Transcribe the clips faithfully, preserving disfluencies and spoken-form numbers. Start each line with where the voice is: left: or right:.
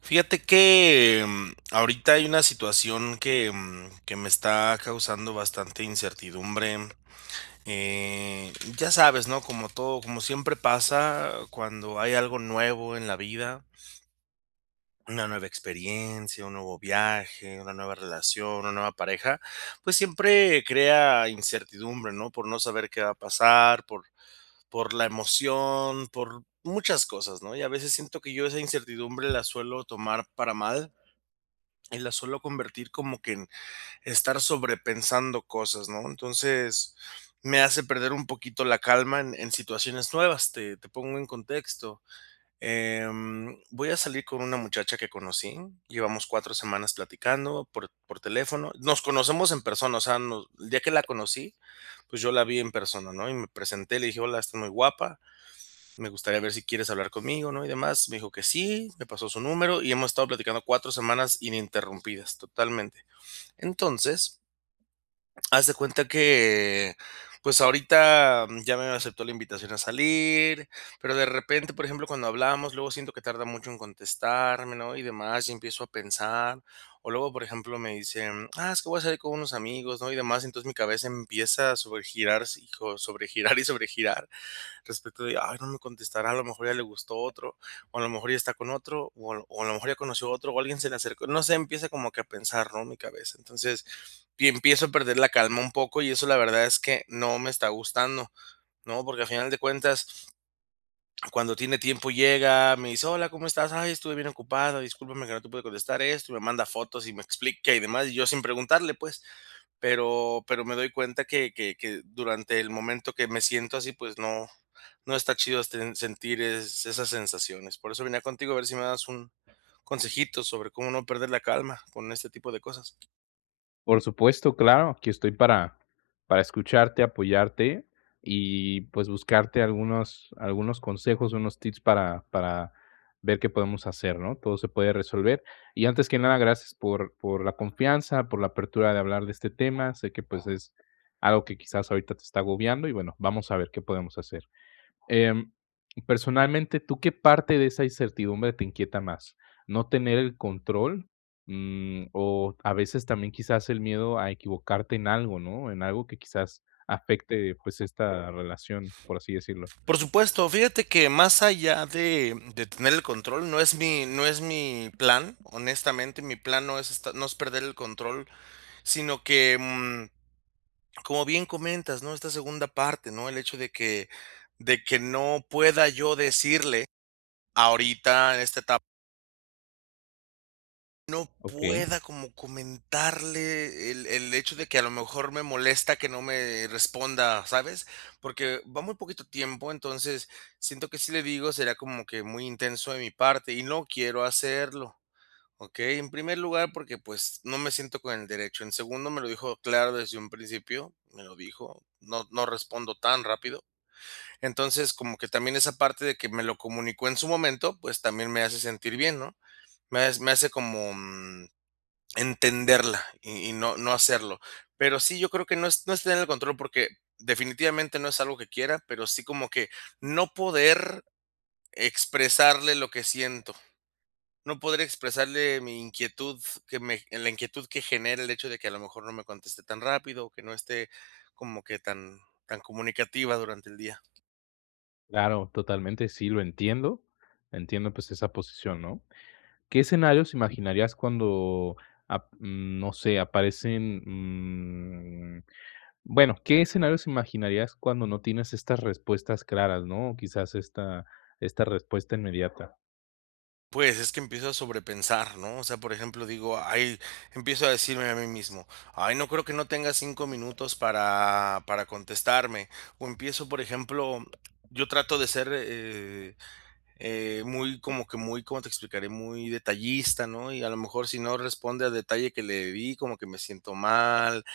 right: Fíjate que, em, ahorita hay una situación que, mm, que me está causando bastante incertidumbre, eh, ya sabes, ¿no?, como todo, como siempre pasa cuando hay algo nuevo en la vida una nueva experiencia, un nuevo viaje, una nueva relación, una nueva pareja, pues, siempre crea incertidumbre, ¿no?, por no saber qué va a pasar, por por la emoción, por muchas cosas, ¿no? Y, a veces siento que yo, esa incertidumbre la suelo tomar para mal, y la suelo convertir como que en estar sobrepensando cosas, ¿no? Entonces, me hace perder un poquito la calma en en situaciones nuevas. Te te pongo en contexto, em, voy a salir con una muchacha que conocí, llevamos cuatro semanas platicando por por teléfono. Nos conocemos en persona, o sea, no el día que la conocí, pues, yo la vi en persona, ¿no?, y me presenté y le dije: "Hola, estás muy guapa. Me gustaría ver si quieres hablar conmigo, ¿no?", y demás. Me dijo que sí, me pasó su número y hemos estado platicando cuatro semanas ininterrumpidas, totalmente. Entonces haz de cuenta que, eh, pues ahorita, mm, ya me aceptó la invitación a salir, pero de repente, por ejemplo, cuando hablamos, luego siento que tarda mucho en contestarme, ¿no?, y demás, y empiezo a pensar. O luego, por ejemplo, me dice, mm: "Ah, es que voy a salir con unos amigos, ¿no?", y demás. Entonces, mi cabeza empieza a sobregirarse, hijo, sobregirar y sobregirar. Respecto de: "Ay, no me contestará, a lo mejor ya le gustó otro, o a lo mejor ya está con otro, o a lo o a lo mejor ya conoció a otro, o alguien se le acercó". No sé, empieza como que a pensar, ¿no?, mi cabeza. Entonces, y empiezo a perder la calma un poco, y eso la verdad es que no me está gustando, ¿no?, porque al final de cuentas cuando tiene tiempo llega, me dice: "Hola, ¿cómo estás? Ay, estuve bien ocupada, discúlpame que no te pude contestar esto," y me manda fotos y me explica y demás, y yo sin preguntarle, pues. Pero pero me doy cuenta que que que durante el momento que me siento así, pues no no está chido, esten, sentir es esas sensaciones. Por eso venía contigo a ver si me dabas un consejito sobre cómo no perder la calma con este tipo de cosas.
left: Por supuesto, claro, que estoy para para escucharte, apoyarte, y, pues, buscarte algunos algunos consejos, unos tips para para ver qué podemos hacer, ¿no? Todo se puede resolver. Y, antes que nada, gracias por por la confianza, por la apertura de hablar de este tema. Sé que, pues, es algo que, quizás, ahorita te está agobiando, y, bueno, vamos a ver qué podemos hacer. Em, personalmente, ¿tú qué parte de esa incertidumbre te inquieta más? ¿No tener el control, mm, o, a veces, también, quizás, el miedo a equivocarte en algo, no? En algo que, quizás, afecte, pues, esta relación, por así decirlo.
right: Por supuesto, fíjate que más allá de, mm, de tener el control, no es mi no es mi plan, honestamente, mi plan no es est no es perder el control, sino que, mm, como bien comentas, ¿no?, esta segunda parte, ¿no? El hecho de que de que no pueda yo decirle ahorita en esta etap no
left: Okey.
right: pueda como comentarle el el hecho de que a lo mejor me molesta que no me responda, ¿sabes? Porque va muy poquito tiempo, entonces, siento que si le digo, sería como que muy intenso de mi parte y no quiero hacerlo, ¿okey? En primer lugar, porque, pues, no me siento con el derecho. En segundo, me lo dijo claro desde un principio, me lo dijo: "No no respondo tan rápido". Entonces, como que también esa parte de que me lo comunicó en su momento, pues, también me hace sentir bien, ¿no? Me has me hace como, mm, entenderla, y y no no hacerlo. Pero sí, yo creo que no es no es tener el control, porque, definitivamente, no es algo que quiera, pero sí como que no poder expresarle lo que siento. No poder expresarle mi inquietud f que me en la inquietud que genera el hecho de que a lo mejor no me conteste tan rápido, o que no esté como que tan tan comunicativa durante el día.
left: Claro, totalmente, sí, lo entiendo. Entiendo, pues, esa posición, ¿no? ¿Qué escenarios imaginarías cuando ap mm, no sé, aparecen, mm, bueno, qué escenarios imaginarías cuando no tienes estas respuestas claras, no? Quizás esta esta respuesta inmediata.
right: Pues, es que empiezo a sobrepensar, ¿no?, o sea, por ejemplo, digo, ay, empiezo a decirme a mí mismo: "Ay, no creo que no tenga cinco minutos para para contestarme". O empiezo, por ejemplo, yo trato de ser, eh eh, muy como que muy, ¿cómo te explicaré? Muy detallista, ¿no?, y, a lo mejor, si no responde al detalle que le di, como que me siento mal,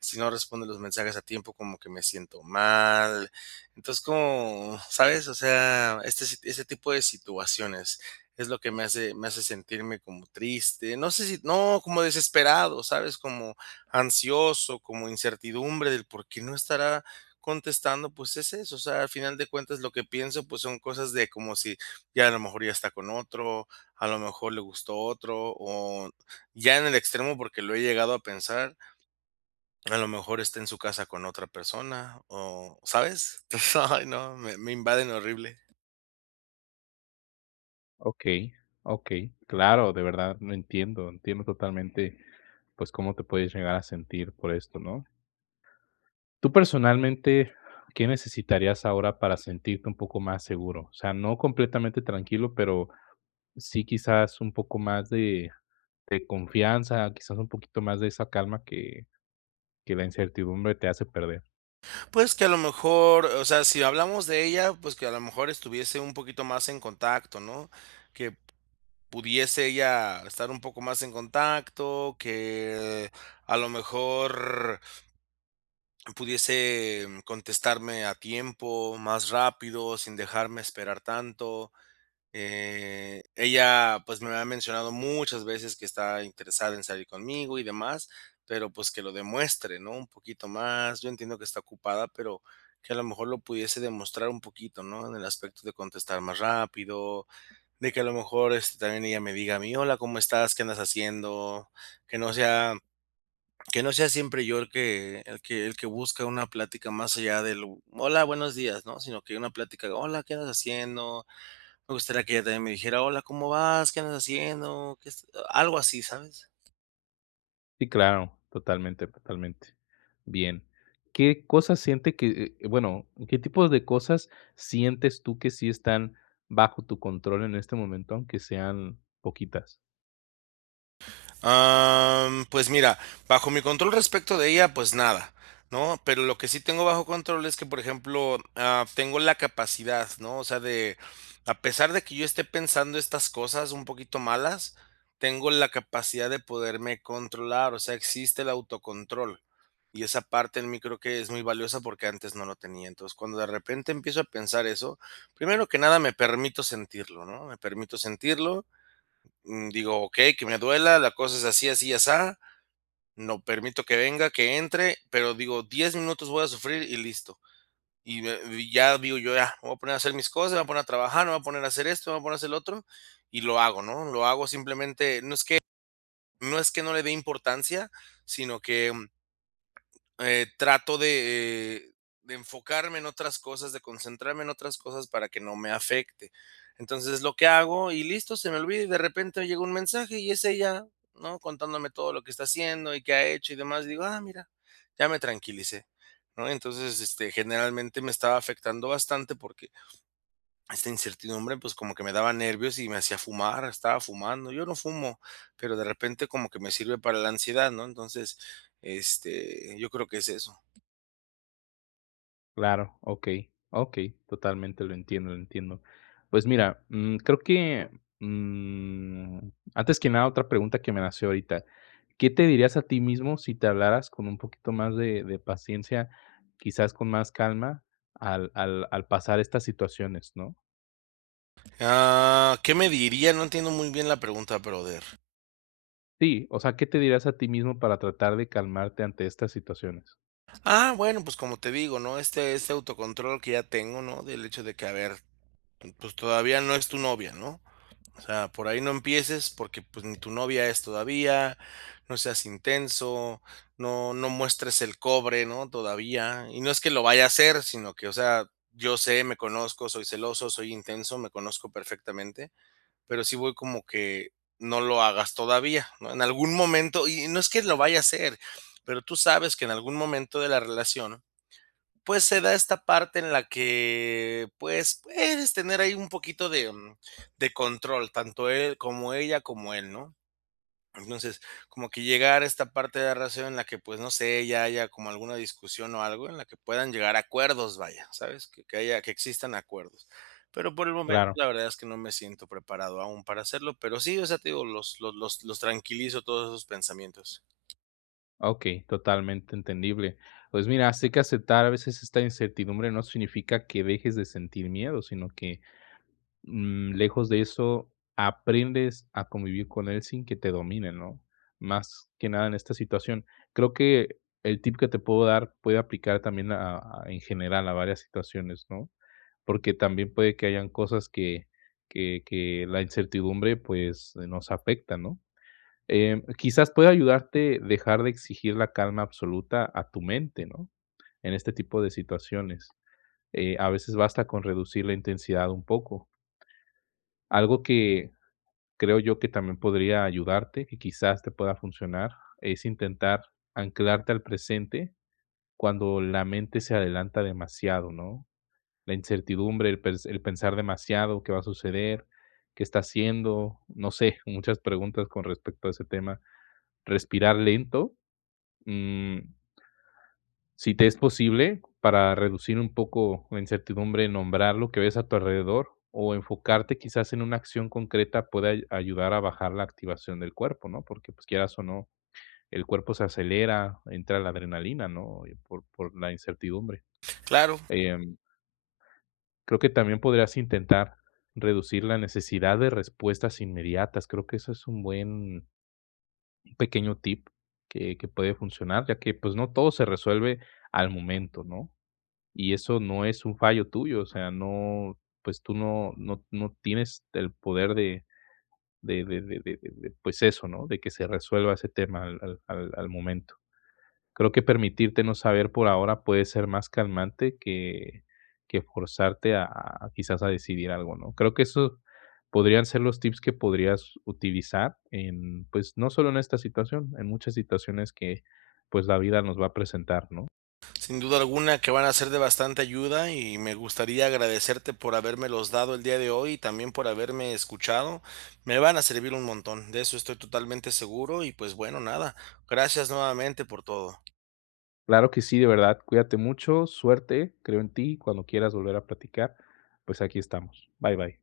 right: si no responde los mensajes a tiempo, como que me siento mal. Entonces, es como, ¿sabes?, o sea, este si ese tipo de situaciones es lo que me hace me hace sentirme como triste, no sé si no, como desesperado, ¿sabes?, como ansioso, como incertidumbre del por qué no estará contestando, pues, es eso, o sea, al final de cuentas, lo que pienso, pues, son cosas de como si: "Ya, a lo mejor, ya está con otro, a lo mejor, le gustó otro", o ya en el extremo, porque lo he llegado a pensar "a lo mejor esté en su casa con otra persona", o, ¿sabes? Ay, no, me me invaden horrible.
left: Okey, okey, claro, de verdad, lo entiendo, entiendo totalmente, pues, cómo te puedes llegar a sentir por esto, ¿no? Tú, personalmente, ¿qué necesitarías ahora para sentirte un poco más seguro? O sea, no completamente tranquilo, pero sí, quizás, un poco más de de confianza, quizás, un poquito más de esa calma que que la incertidumbre te hace perder.
right: Pues, que, a lo mejor, o sea, si hablamos de ella, pues, que, a lo mejor, estuviese un poquito más en contacto, ¿no? Que p pudiese ella estar un poco más en contacto, que, a lo mejor mm, pudiese, mm, contestarme a tiempo, más rápido, sin dejarme esperar tanto, eh, ella, pues, me ha mencionado, muchas veces, que está interesada en salir conmigo y demás, pero pues, que lo demuestre, ¿no?, un poquito más. Yo entiendo que está ocupada, pero que a lo mejor, lo pudiese demostrar un poquito, ¿no?, en el aspecto de contestar más rápido, de que, a lo mejor, este, también ella me diga a mí: "Hola, ¿Cómo estás? ¿Qué andas haciendo?". Que no sea que no sea siempre yo el que el que el que busca una plática, más allá del: "Hola, buenos días", ¿no?, sino que una plática de: "Hola, ¿qué andas haciendo?". Me gustaría que ella también me dijera: "Hola, ¿cómo vas? ¿Qué andas haciendo? ¿Qué est?", algo así, ¿sabes?
left: Sí, claro. Totalmente, totalmente. Bien, ¿qué cosas siente que? Eh, bueno, ¿qué tipos de cosas, sientes tú que sí están bajo tu control, en este momento? Aunque sean poquitas.
right: Am, pues mira, bajo mi control respecto de ella, pues nada, ¿no? Pero lo que sí tengo bajo control, es que, por ejemplo, am, tengo la capacidad, ¿no? O sea, de a pesar de que yo esté pensando estas cosas, un poquito malas, tengo la capacidad de poderme controlar. O sea, existe el autocontrol. Y esa parte en mi, creo que es muy valiosa, porque antes no lo tenía. Entonces, cuando de repente, empiezo a pensar eso, primero que nada, me permito sentirlo, ¿no?, me permito sentirlo. Mm, digo: "Okey, que me duela, la cosa es así, así y asá". No permito que venga, que entre, pero digo: "diez minutos voy a sufrir, y listo". Y de y ya. Digo yo: "Ya, me voy a poner a hacer mis cosas, me voy a poner a trabajar. Me voy a poner a hacer esto, me voy a poner a hacer lo otro". Y lo hago, ¿no?, lo hago simplemente. No es que no es que no le dé importancia, sino que Eh, trato de, eh, de enfocarme en otras cosas, de concentrarme en otras cosas, para que no me afecte. Entonces, es lo que hago, y listo, se me olvida. Y de repente hoy, llega un mensaje, y es ella, ¿no? Contándome todo lo que está haciendo, y qué ha hecho, y demás. Digo: "Ah, mira, ya me tranquilicé", ¿no? Entonces, este, generalmente, me estaba afectando bastante, porque esta incertidumbre, pues, como que me daba nervios, y me hacía fumar, estaba fumando. Yo no fumo, pero de repente, como que me sirve para la ansiedad, ¿no? Entonces, este, yo creo que es eso.
left: Claro, okey, okey. Totalmente lo entiendo, entiendo. Pues, mira, mm, creo que, mm, antes que nada, otra pregunta que me nació ahorita, ¿qué te dirías a ti mismo si te hablaras con un poquito más de de paciencia, quizás con más calma, al al al pasar estas situaciones, no?
right: Ah, ¿qué me diría? No entiendo muy bien la pregunta, brother.
left: Sí, o sea, ¿qué te dirías a ti mismo para tratar de calmarte ante estas situaciones?
right: Ah, bueno, pues, como te digo, ¿no? Este este autocontrol que ya tengo, ¿no?, del hecho de que: "A ver, mm, pues, todavía no es tu novia", ¿no? O sea: "Por ahí no empieces porque, pues, ni tu novia es todavía, no seas intenso, no no muestres el cobre", ¿no?, todavía. Y no es que lo vaya a hacer, sino que, o sea, yo sé, me conozco, soy celoso, soy intenso, me conozco perfectamente, pero sí voy como que: "No lo hagas, todavía", ¿no?, en algún momento y no es que lo vaya a hacer, pero tú sabes que, en algún momento de la relación, pues, se da esta parte en la que, pues, puedes tener ahí un poquito de, mm, de control, tanto él, como ella, como él, ¿no? Entonces, como que llegar a esta parte de la relación en la que, pues, no sé, ya haya como alguna discusión o algo en la que puedan llegar a acuerdos, vaya, ¿sabes?, que que haya que existan acuerdos. Pero por el momento,
left: Claro.
right: la verdad es que no me siento preparado aún para hacerlo, pero sí, o sea, te digo, los lo los los tranquilizo, todos esos pensamientos.
left: Okey, totalmente entendible. Pues, mira, sé que aceptar, a veces, esta incertidumbre, no significa que dejes de sentir miedo, sino que, mm, lejos de eso, aprendes a convivir con él, sin que te domine, ¿no?, más que nada, en esta situación. Creo que el tip, que te puedo dar, puede aplicar también a a en general, a varias situaciones, ¿no? Porque, también puede que hayan cosas que que que la incertidumbre, pues, nos afecta, ¿no? Em, quizás, puede ayudarte, dejar de exigir la calma absoluta a tu mente, ¿no? En este tipo de situaciones. Eh, a veces, basta con reducir la intensidad un poco. Algo que, creo yo que también podría ayudarte, que quizás te pueda funcionar, es intentar anclarte al presente, cuando la mente se adelanta demasiado, ¿no? La incertidumbre, el pers el pensar demasiado, ¿qué va a suceder, qué está haciendo?, no sé, muchas preguntas, con respecto a ese tema. Respirar lento, mm sí te es posible, para reducir un poco la incertidumbre, nombrar lo que ves a tu alrededor, o enfocarte, quizás, en una acción concreta, puede ay ayudar a bajar la activación del cuerpo, ¿no? Porque, pues, quieras o no, el cuerpo se acelera, entra la adrenalina, ¿no?, y por por la incertidumbre.
right: Claro.
left: Em creo que también podrías intentar reducir la necesidad de respuestas inmediatas, creo que ese es un buen un pequeño tip, que que puede funcionar, ya que, pues, no todo se resuelve al momento, ¿no? Y eso no es un fallo tuyo, o sea, no, pues, tú no no no tienes el poder de de de de de, pues, eso, ¿no?, de que se resuelva ese tema al al al al momento. Creo que permitirte no saber, por ahora, puede ser más calmante que que forzarte a, quizás, a decidir algo, ¿no? Creo que eso, podrían ser los tips que podrías utilizar en, pues, no solo en esta situación, en muchas situaciones que, pues, la vida nos va a presentar, ¿no?
right: Sin duda alguna, que van a ser de bastante ayuda, y me gustaría agradecerte, por habérmelos dado, el día de hoy, y también, por haberme escuchado. Me van a servir un montón, de eso estoy totalmente seguro y, pues, bueno, nada. Gracias nuevamente por todo.
left: Claro que sí, de verdad, cuídate mucho, suerte, creo en ti. Cuando quieras volver a platicar, pues, aquí estamos. Bye, bye.